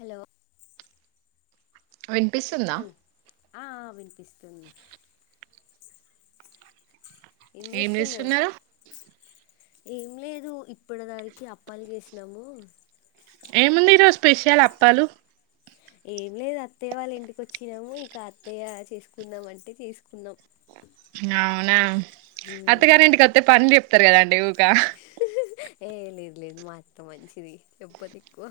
Hello వినిపిస్తుందా? Hello ఆ ఆ వినిపిస్తుంది. ఏం చేస్తున్నారు? ఏం లేదు. ఇప్పటి దరికి అప్పాలు చేసినాము. ఏముంది ఈరోజు? స్పెషల్ అప్పాలు? ఏం లేదు. అత్తయ్య వాళ్ ఇంటికి వచ్చినాము ఇక అత్తయ్య చేసుకుందాం అంటే తీసుకున్నాం. అవునా! అత్తగారి ఇంటికత్తే, పనులు చెప్తారు కదండి ఊక! ఏ లేదు. లేదు. మా అత్త మంచిది. చెప్పదు ఎక్కువ.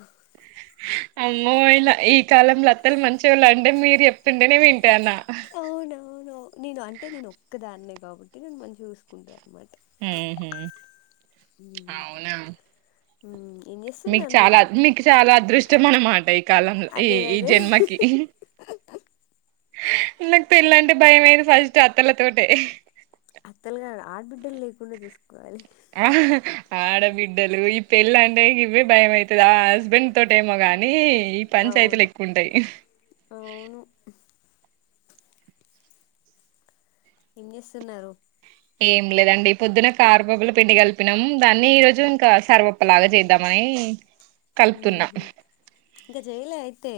అమ్మో ఇలా, ఈ కాలంల అత్తల్ మంచోల్ అంటే మీరు ఎప్పుంటేనే విన్ టాన్న. అవునవును నేను. అంటే, నేను ఒక్కదాన్నే కాబట్టి, నన్ను మంచిగా చూసుకుంటా మ్హు ఉమ్ అవునా! ఉమ్, ఏం మీకు చేస్తున్నారు చాలా, మీరు మీకు చాలా అదృష్టం అన్నమాట. ఈ కాలంలో, ఈ అదే ఈ అదే జన్మకి. నాకు పెళ్ళంటే భయమయింది, ఫస్ట్ అత్తలతోటె. అత్తలుగాదు. ఆడబిడ్డలు లేకుండా చూసుకోవాలి. ఆ ఆడబిడ్డలు. ఈ పెళ్ళ అంటే ఇవే భయం అయితది ఆ హస్బెండ్ తోటేమోగా కానీ, ఈ పంచాయతీలు అవును ఎక్కువ ఉంటాయి. అవును ఏం చేస్తున్నారు? ఏం లేదండి. పొద్దున కార్పబల పిండి కలిపినం. దాన్ని, ఈ రోజు ఇంకా సర్వప్ప లాగా చేద్దామని, నీ కలుపుతున్నా. ఊహు ఇంకా జైలే అయితే.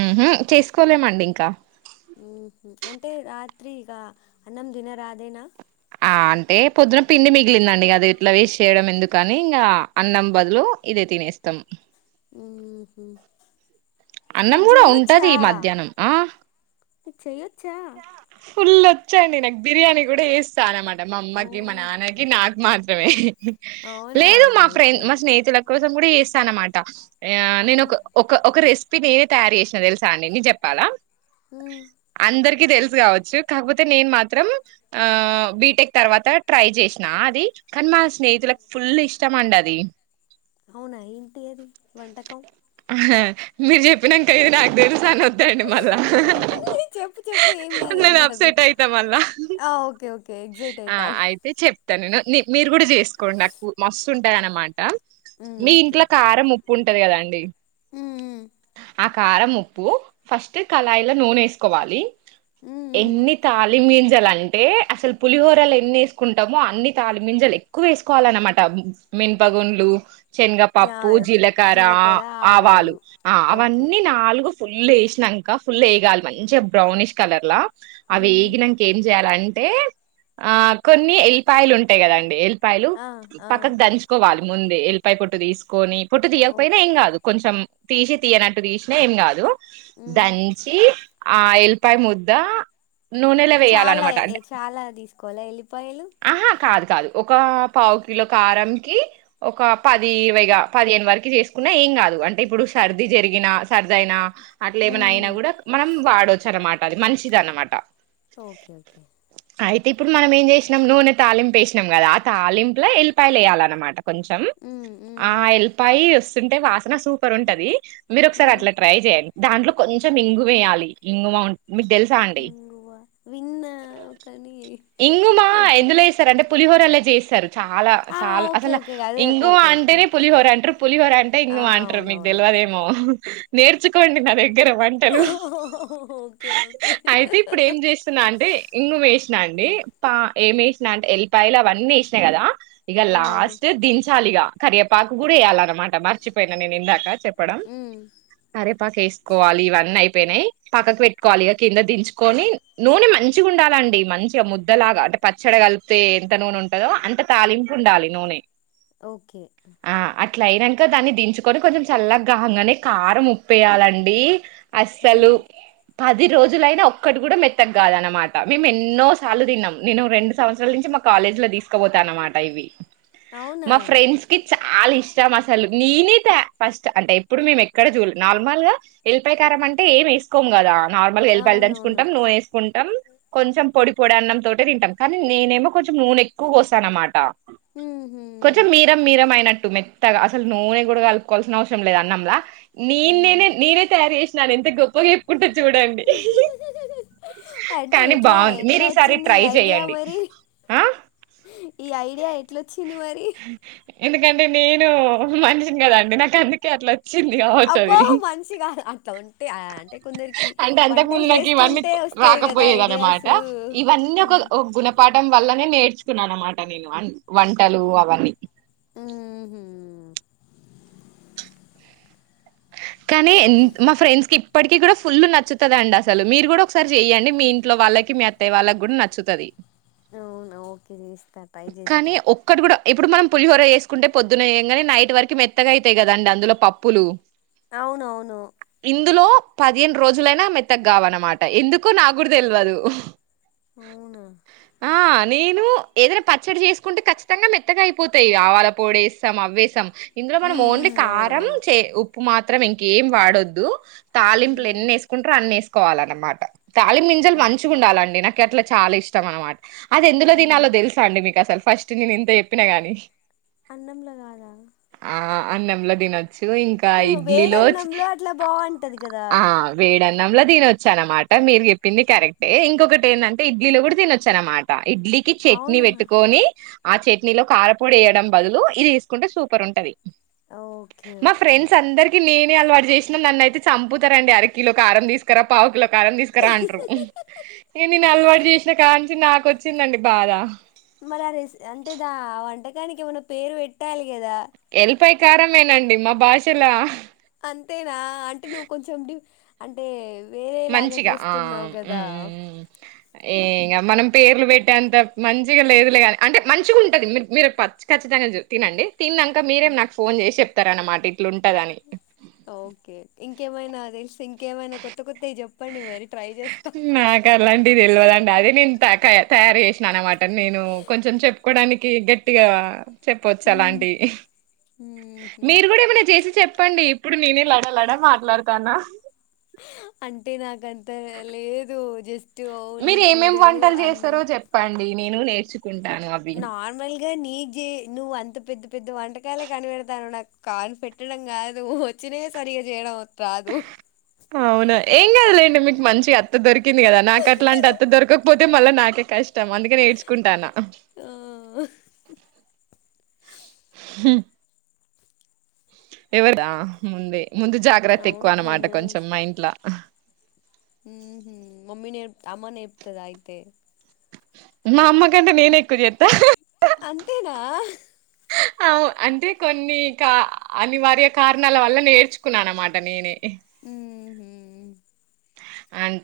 మ్ హు చేసుకోలేమండి ఇంక. త్రీ క. అన్నం తినరా! అదేనా? ఆ అంటే పొద్దున పిండి మిగిలిందండి. అది ఇట్ల వేస్ట్ చేయడం ఎందుకని ఇంకా, అన్నం బదులు ఇది తినేస్తం. ఊహు అన్నం నీకు కూడ ఉంటది మధ్యాహ్నం. ఆ. ఇది చేయొచ్చా? ఫుల్ వచ్చండి నాకు. బిర్యానీ కూడా వేస్తా అనమా మా ఓ అమ్మకి, మా మై నాన్నకి నాకు మాత్రమే. అవునా లేదు మా ఫ్రెండ్, గ్రేటే మా స్నేహితులకు కోసం కూడ చేస్తా అనమాట. ఆ ఊ నేను ఒక ఒక రెసిపీ నేర్ తయారు చేసిన తెలుసా అండి నిక్ చెప్పాలా? ఊ అందరికి తెలుసు కావచ్చు. కాకపోతే, నేను మాత్రం ఆ బీటెక్ తర్వాత ట్రై చేసిన అది. కానీ మా స్నేహితులకు ఫుల్ ఇష్టం అండి అది. అవునా ఏంటి అది వంటకం? మీరు చెప్పినంక, అయ్యో నాకు తెలుసు అనొద్దండి మళ్ళా. చెప్పు. ఏం కాదు. ఏం నేను కాదు. అప్సెట్ అయితా మళ్ళా ఆ ఓకె. ఆ అయితే చెప్తా నేను. మీ మీరు కూడా చేసుకోండి నాకు మస్తుంటదన్నమా ట. ఊ మీ ఓకే ఇంట్లో కారం, ఉప్పు ఉంటది కదా అండి! ఊ ఆ కారం, ఉప్పు. ఫస్ట్ కళాయిలో నూనేసుకోవాలి. ఊ ఊ ఊ ఎన్ని తాలిమింజలంటే, అసలు పులిహోరల ఎన్ని వేసుకుంటామో, అన్ని తాళిమింజలు ఎక్కువ వేసుకోవాలన్నమాట. మిన్పగుండ్లు చా శనగపప్పు, జీలకర్ర, ఆవాలు ఆ ఓకే అవన్నీ నాలుగు ఫుల్ వేసినంక, ఫుల్ ఏగాలి. మంచిగా బ్రౌనిష్ కలర్ ల అవి ఉమ్ ఏగినంక ఏం చేయాలన్ తే, ఆ కొన్ని ఎల్లిపాయలు ఉంటాయి కదండి! ఎల్లిపాయలు. ఆ ఆ పక్కకు దంచుకోవాలి. ముందే ఎల్లిపాయ పొట్టు తీసుకొని, పొట్టు తీయకపోయినా ఓకే ఏం కాదు. కొంచెం తీసి తీయనట్టు తీసినా, ఏం కాదు. ఉమ్ దంచి ఆ ఎల్లిపాయ ముద్ద నూనెలో వేయాలన్నమాట. అంటే, అలా తీసుకోవాల ఎల్లిపాయలు? ఆహా కాదు కాదు ఒక పావు కిలో కారం కి ఒక పది ఇరవైగా పదిహేను వరకు చేసుకు ఏం కాదు అంటే ఇప్పుడు సర్ది జరిగినా సర్దయినా అట్లా ఉమ్ ఏమనా అయినా ఉమ్ కూడా మనం వాడవచ్చు అన్నమాట అది మంచిది అన్నమాట ఓకే ఓకే అయితే ఇప్పుడు మనం ఏం చేసినాం నూనె తాలింపు వేసినం కదా ఆ తాలింపులో ఎల్లిపాయలు వేయాలన్నమాట కొంచెం ఉమ్ ఉమ్ ఆ టెల్లిపాయి వస్తుంటే వాసన సూపర్ ఉంటది మీరు ఒకసారి ఉమ్ అట్లా ట్రై చేయండి దాంట్లో కొంచెం ఇంగు వేయాలి ఇంగుమా మీకు తెలుసా అండి ఇంగువ విన్నా కానీ ఇంగమా ఎప్పుడు ఎందులోస్తారంటే పులిహోరలా చేస్తారు చాలా ఆ చాలా ఓకే అసలు ఓకే అదే ఇంగుమా ఓకే ఓకే అంటేనే పులిహోర అంటారు పులిహోర అంటే ఆ ఇంగుమా అంటారు మీకు అవునవును తెలవ దేమో నేర్చుకోండి నాద దగ్గర వంటలు ఓకే ఓకే అయితే ఇప్పుడు ఏం చేస్తున్నా అంటే ఇంగుమా వేసినా అండి పా ఏం వేసినా అంటే ఎల్లిపాయలు అవన్నీ వేసినా కదా ఇగా ఆ లాస్ట్ దించాలి ఇగా కరియేపాకు కూడా వేయ్యాలన్నమాట మర్చిపోయిన నేను ఇందాక చెప్పడం ఉమ్ కరివేపాకు వేసుకోవాలి ఇవన్నీయిపో యినాయి పక్కకు పెట్టుకోవాలి కింద దించుకొని నూనె మంచి మంచిగా ఉండాలండి మంచిగా ముద్దలాగా అంటే పచ్చడి కలిపితే ఎంత నూనె ఉంటందో అంత తాలింపు ఉండాలి నూనె ఓకే అట్ల అయినంక దాన్ని దించుకొని కొంచెం చల్లగా కాంగానే కారం ఉప్పేయాలండి అస్సలు ఉమ్ పది రోజులైనా ఒక్కటి కూడా మెత్తగా కాదన్నమాట మేము ఎన్నో సార్లు తిన్నాం నేను రెండు సంవత్సరాల నుంచి మా కాలేజీ లో తీసుకపోతా అన్నమాట ఇవి అవునా మా ఫ్రెండ్స్ కి చా లా ఇష్టం అసలు నేనే త ఫస్ట్ అంటే ఎప్పుడు మేము ఎక్కడ చూడ నార్మల్ గా ఎల్లిపాయి కారం అంటే ఏం వేసుకోం కదా నార్మల్గా ఎల్లిపాయ అవునవును దంచుకుంటాం నూనె వేసుకుంటాం కొంచెం పొడి పొడి అన్నం తోటే తంటాం కానీ నేనేమో కొంచెం నూనెక్కువ పోస్తా అన్నమాట ఉహు కొంచెం మీరం మీరం అయినట్టు మెత్తగా అసలు నూనె కూడా కలుపుకోవాల్సిన అవసరం లేదు అన్నంలా నేేను ఉమ్ నేనే తయారు చేసినా అని ఎంత గొప్పగా చెప్పుకుటు చూడండి అంటే కానీ ఎట్లా బాగుంది ఎట్లా మీరు ఈసారి వచ్చింది ఈ ట్రై ఐడియా చెయ్యండి మరి ఆ ఈ ఐడియా వచ్చింది మరి ఎందుకంటే నేను మనిషిని కదాండి నాకు అందుకే అట్లా చ్చింది కావచ్చు అబ్బో అది మనిషి కాదు అట్లా ఉంటే ఆ, అంటే కొందరికి అంటే వంటలు అంతకుముందు నాకు ఇవన్నీ చేస్తుంటే వస్తాయి కదా రాకపోయేది ఐడియాస్ అన్నమాట ఇవన్నీ ఒక మ్మ్. ఓ గుణపాఠం వల్లనే నేర్చుకున్నాను అన్నమాట నేను వంటలు అవన్నీ ఉహు కానీ మా ఫ్రెండ్స్కి ఇప్పటికీ కూడా ఫుల్లు నచ్చుతుంది అండి అసలు మీరు కూడా ఒకసారి చెయ్యండి మీ ఇంట్లో వాళ్ళకి మీ అత్తయ్య వాళ్ళకి కూడా నచ్చుతది అవునా ఓకే చేస్తా ట్రై కానీ చేస్తా ఒక్కటి కూడా ఇప్పుడు మనం పులిహోర చేసుకుంటే పొద్దున చేయంగనే నైట్ వరకు మెత్తగా అవుతయి కదండి అందులో పప్పులు అవునవును ఇందులో పదిహేను రోజులైనా మెత్తగా కావు అన్నమాట ఎందుకో నాక్కూడా తెల్వదు అవునా ఆ! నేను ఏదైనా పచ్చడి చేసుకుంటే ఖచ్చితంగా మెత్తగా అయిపోతాయి ఆవాల పొడేస్తాం అవ్వేసాం ఇందులో మనం మ్మ్, ఓన్లీ మ్మ్, కారం అవునవును చే ఉప్పు మాత్రంమే ఇంకేం వాడొద్దు తాలింపులు మ్మ్. ఎన్ని వేసుకుంటారో అన్ని వేసుకోవాలన్నమాట తాలిం గింజలు ఓకే. మంచిగా ఉండాలండి నాక్ అట్లా చాలా ఇష్టం అన్నమాట అది ఎందులో మ్మ్. తినలో తెలుసు మీ అసలు ఫస్ట్ నేను ఇంత చెప్పినా గాని అన్నంలా కాదా ఆ! అన్నంలో తినొచ్చు ఇంకా ఉ, ఇడ్లీలో వేడన్నంలో అట్లా బాగుంటది కదా వేడి అన్నంలో తనిొచ్చానన్నమాట మీరు చెప్పింది కరెక్టే ఇంకొకటి ఏంటంటే ఇడ్లీలో కూడా తినొచ్చానన్నమాట ఇడ్లీకి చట్నీ అవునా పెట్టుకొని ఆ చట్నీలో కారపొడి వేయడం బదులు ఇది తీసుకుంటే సూపర్ ఉంటది ఓకే మా ఓకే ఫ్రెండ్స్ అందరికి నేను అలవాటు చేసినా నన్ను అయితే చంపుతారండి అరకిలో ఒక కారం తీసుకురా పావుకులకు కాలం తీసుకురా అంటారు ఇ నేను అలవాటు చేసిన కా నుంచి నాకు వచ్చిందండి బాధ మరి ర అంటే దా వంటకానికి ఏమైన్నా పేరు పెట్టాలి కదా పై కారంమేనండి మా భాషలా అంతేనా అంటే నువ్వు కొంచెం అంటే వేరేలాగా మంచిగా ఆ చేస్తున్నావు కదా ఏం మనం పేర్లు పెట్టే అంత మంచిగా లేదులేగాని అంటే మంచిగా ఉంటది మీరు ఖచ్చిత తినండి తినాక మీరేం నాకు ఫోన్ చేసి చెప్తార అన్నమాట ఇట్లుంటదని ఓకే ఇంకేమైనా తెలుసు ఇంకేమైనా కొత్త కొత్త ఇవి చెప్పండి మరి ట్రై చేస్తా నాకు అలాంటి తెలియదండి అది నే త తయారు చేసినా అనమాట నేను కొంచెం చెప్పుకోవడానికి గట్టిగా చెప్పవచ్చు మ్మ్ అలాంటి మ్మ్హ్ మీరు కూడా ఏమైన్నా చేసి చెప్ చెప్పండి ఇప్పుడు నేనే లడ లడ మాట్లాడతానా అంటే నాకంతా లేదు జస్ట్ ఓన్లీ మీరు ఏమేం కూరలు వంటలు చేస్తారో అన్నం చెప్పండి నేను నేర్చుకుంటాను అవి ఇగా నీ జే నువ్వు అంత పెద్ద పెద్ద వంటకాలే కనిపెడతాను నా కాన్ పెట్టడం కాదు చినే సరిగ జయడాా అవునా ఏం కదలేండి మీకు మంచిగా అ అ దొరికింది కదా నాకు అట్లాంటి అత్త దొరకపోతే మళ్ళీ నాకే కష్టం అందుకే నేర్చుకుంటాను ఆ ఎవరి ముందే ముందు జాగ్రత్త అవును ఎక్కువ అనమాట కొంచెం మా ఇంట్లా ఉ మమ్మీ నప్ అమ్మా నప్తేదయితే మా అమ్మ కంటే నేనే ఎక్కువ చేస్తా అంతేనా అ అంటే కొన్ని కా అనివార్య కారణాల వల్ల నేర్చుకున్నాను అనమాట నేనే ఏ ఊహూ అండ్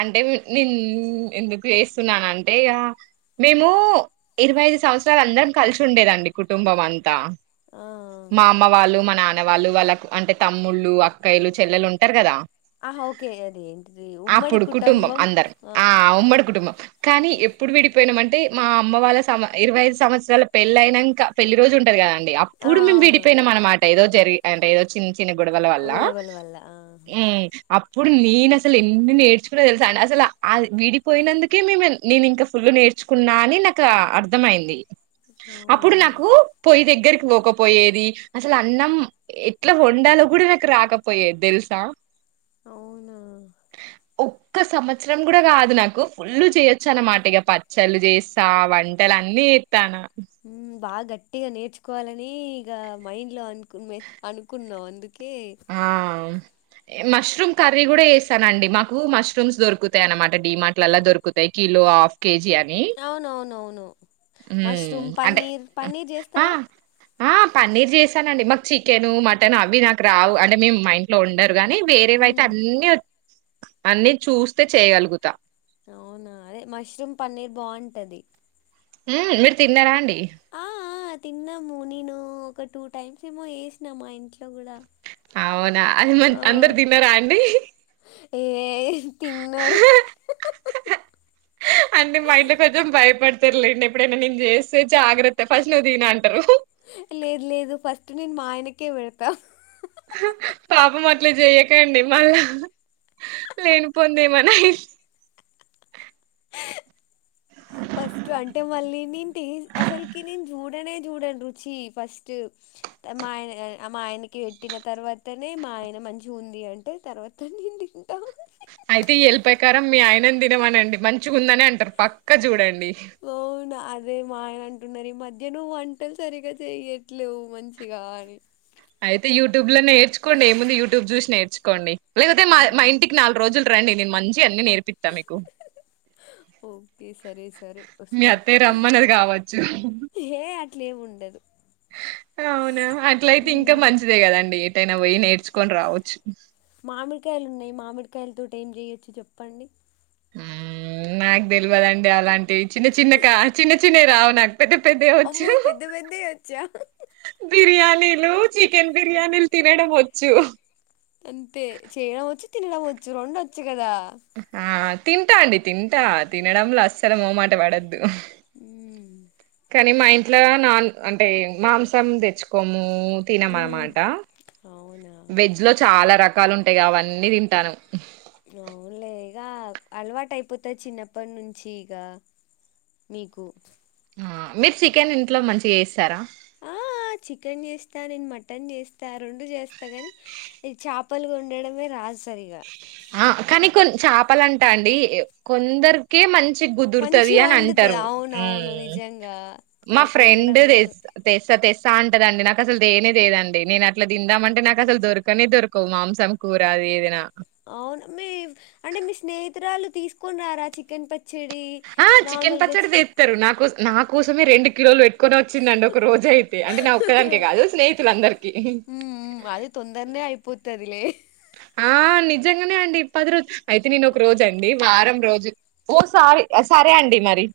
అంటే నేను ఎందుకు చేస్తున్నాన అంటే ఇ మేము ఇరవై ఐదు సంవత్సరలు అందరం కలిసి ఉండేదండి కుటుంబం అంతా ఆ మా అమ్మ వాళ్ళు మా నాన్న వాళ్ళు వాళ్ళకు అంటే తమ్ముళ్ళు అక్కయలు చెల్లెలు ఉంటారు కదా ఆ ఓకే అద ఏంటిది ఉమ్మడి అప్పుడు కుటుంబం కుటబం అందరం ఆ ఉమ్మడి కుటుంబం కానీ ఎప్పుడు విడిపోయినాం అంటే మా అమ్మ వాళ్ళ సమ ఇరవై ఐదు సంవత్సరాల పెళ్లి అయినాక పెళ్లి రోజు ఉంటారు కదా ఆ అప్పుడు మేము అవునవును విడిపోయినాం అనమాట ఏదో జరి అంటే ఏదో చి గొడవలు వల్ల ఆహ ఉమ్ అప్పుడు నేను అసలు ఎన్ని నేర్చుకున్నా తెలుసా అండి అసలు ఆ విడిపోయినందుకే మేము నేను ఇంకా ఫుల్ నేర్చుకున్నా అని నాకు అర్థమయింది అప్పుడు అవునా నాకు పొయ్యి దగ్గ దగ్గరికి పోకపోయేది అసలు అన్నం ఎట్లా వండాలో కూడా నాకు రాకపోయేది తెలుసా అవునా ఒక్క సంవత్సరం కూడా కాదు నాకు ఫుల్ చేయొచ్చు అన్నమాట ఇక పచ్చళ్ చేస్తా వంటలు అన్నీ ఇతానా హ్మ్ బాగా గట్టిగా నేర్చుకోవాలని ఇక మైండ్ లో అనుకు అనుకున్నాం అందుకు ఆ మష్రూమ్ కర్రీ కూడా వేస్తానండి మాకు మష్రూమ్స్ దొరుకుతాయ అనమాట డిమార్ట్లలా దొరుకుతాయి కిలో హాఫ్ కేజీ అని అవునవునవును హ మష్రూమ్ అంటే పన్నీర్ పన్నీర్ ఆ చేస్తావా ఆ పన్నీర్ చేసానండి మాకు చికెను మటన్ అవి నాకు రావు అంటే మేము మా ఇంట్లో ఉండదు కాని వేరేవైతే హ్మ్ అన్నీ అన్నీ చూస్తే చేయగలుగుతా అవునా అదే మష్రూమ్ పన్నీర్ బాగుంటది ఆ మీరు తిన్నారా అండి ఆ ఆ తిన్నాము నేను ఒక టూ టైమ్స్ ఏమో చేసినా మా ఇంట్లో కూడా అవునా అది మరీ ఆ అందరు తిన్నారా అండి ఏ తిన్నారు అంటే మా ఇంట్లో కొంచెం భయపడ్ తెర్లేండి ఎప్పుడైనా నేను చేస్తే జాగ్రత్త ఫస్ట్ ను అంటారు లేదు లేదు ఫస్ట్ నేను మా ఆయనకే పెడుతా పాపం అట్లే చెయకండి మళ్ళా లేని పొంది ఏమన్నా ఫస్ట్ అంటే మళ్ళీ నాన్ టేస్ట్ అసలుకి నేన్ చూడనే చూడను రుచి ఫస్ట్ మా మా ఆయనకి పెట్టిన తర్వాతనే మా ఆయన మంచిగా ఉంది అంటే తర్వాత నేను తింటా అయితే ఈ ఎలి పాయ కారం మీ ఆయనని తినమనండి మంచిగా ఉందనే అంటారు పక్కా చూడండి ఓనా అది అదే మా ఆయన అంటున్నారు ఈ మధ్య నువ్వు వంటలు సరిగ్గా చెయట్లేవు మంచిగా అని అయితే యూట్యూబ్ లోనే నేర్చుకోండి ఏ ముంది యూట్యూబ్ చూసి నేర్చుకోండి లేకపోతే మా ఉమ్, ఇంటికి నాలుగు రోజులు రండి నేను మంచి అన్నిీ నేర్పిస్తా మీకు ఓకే సరే సరే మీ వస్తా అత్తయ్య రమ్మన్నది కావచ్చు ఏ అట్లే ఏమి ఉండదు అవునా అట్లయితే ఇంకా ఉమ్, మంచిదే కదండి ఏటైనా పోయి నేర్చుకొని రావచ్చు మామిడికాయలు ఉన్నాయి మామిడికాయల తోటీ ఏం చేయొచ్చు చెప్పండి ఆ నాకు తెలియదండి అలాంటివి చిన్న చిన్న కా చిన్న చిన్నవి రావు నాకు పెద్ద పెద్ద వి వచ్చు అమ్మో పెద్ద పెద్దవి వచ్చా బిర్యానీ నీలు చికెన్ బిర్యానీలు తినడం వచ్చు అంతే చేయడం వచ్చు తినడం వచ్చు రెండు వచ్చు కదా ఆ తింటా అండి తింటా తినడంలో అస్సలు మోమాట పడద్దు ఉమ్ కానీ మా ఇంట్లో నాన్ అంటే మాంసం తెచ్చుకోము తినం మ్మ్. అన్నమాట అవునా వెజ్ లో చాలా రకాలు ఉంటాయి అవన్నీ తింటాను అవునులే ఇక అలవాటు అయిపోతది చిన్నప్పటి నుంచి ఇక మీకు మీరు చికెన్ ఇంట్లో మంచిగా చేస్తారా ఆ చికెన్ చేస్తా నేను మటన్ చేస్తా రెండు చేస్తా కాని ఇది చాపలుగా వండడమే రాదు సరిగా చాపలంటా అండి కొందరికే మంచి కుదురుతది మంచిగా అని వండుతది అంటారు అవునవును నిజంగా మా నాకు ఫ్రెండ్ వండడం రాదు తె తెస్సా అంటదండి నాకు అసలు దేనేదండి నేను అట్ల తిందామంటే నాకు అసలు దొరకనే దొరకవు మాంసం కూర అది ఏది నా అవును మీ అంటే మీ స్నేహితురాలు తీసుకొని రా రా చికెన్ ప ఆ చికెన్ పచ్చడి చేస్తరు నా కోసం నా కోసమే రెండు కిలోలు పెట్టుకొని వచ్చిందండి ఒక రోజు అయితే అంటే నా ఒక్కదానికే కాదు స్నేహితులు అందరిక ఉమ్ ఉమ్ అది ఆ నిజంగానే అండి పది రోజు అయితే నేను ఒక రోజు అండి వారం రోజు ఓ సారి సరే అండి మరి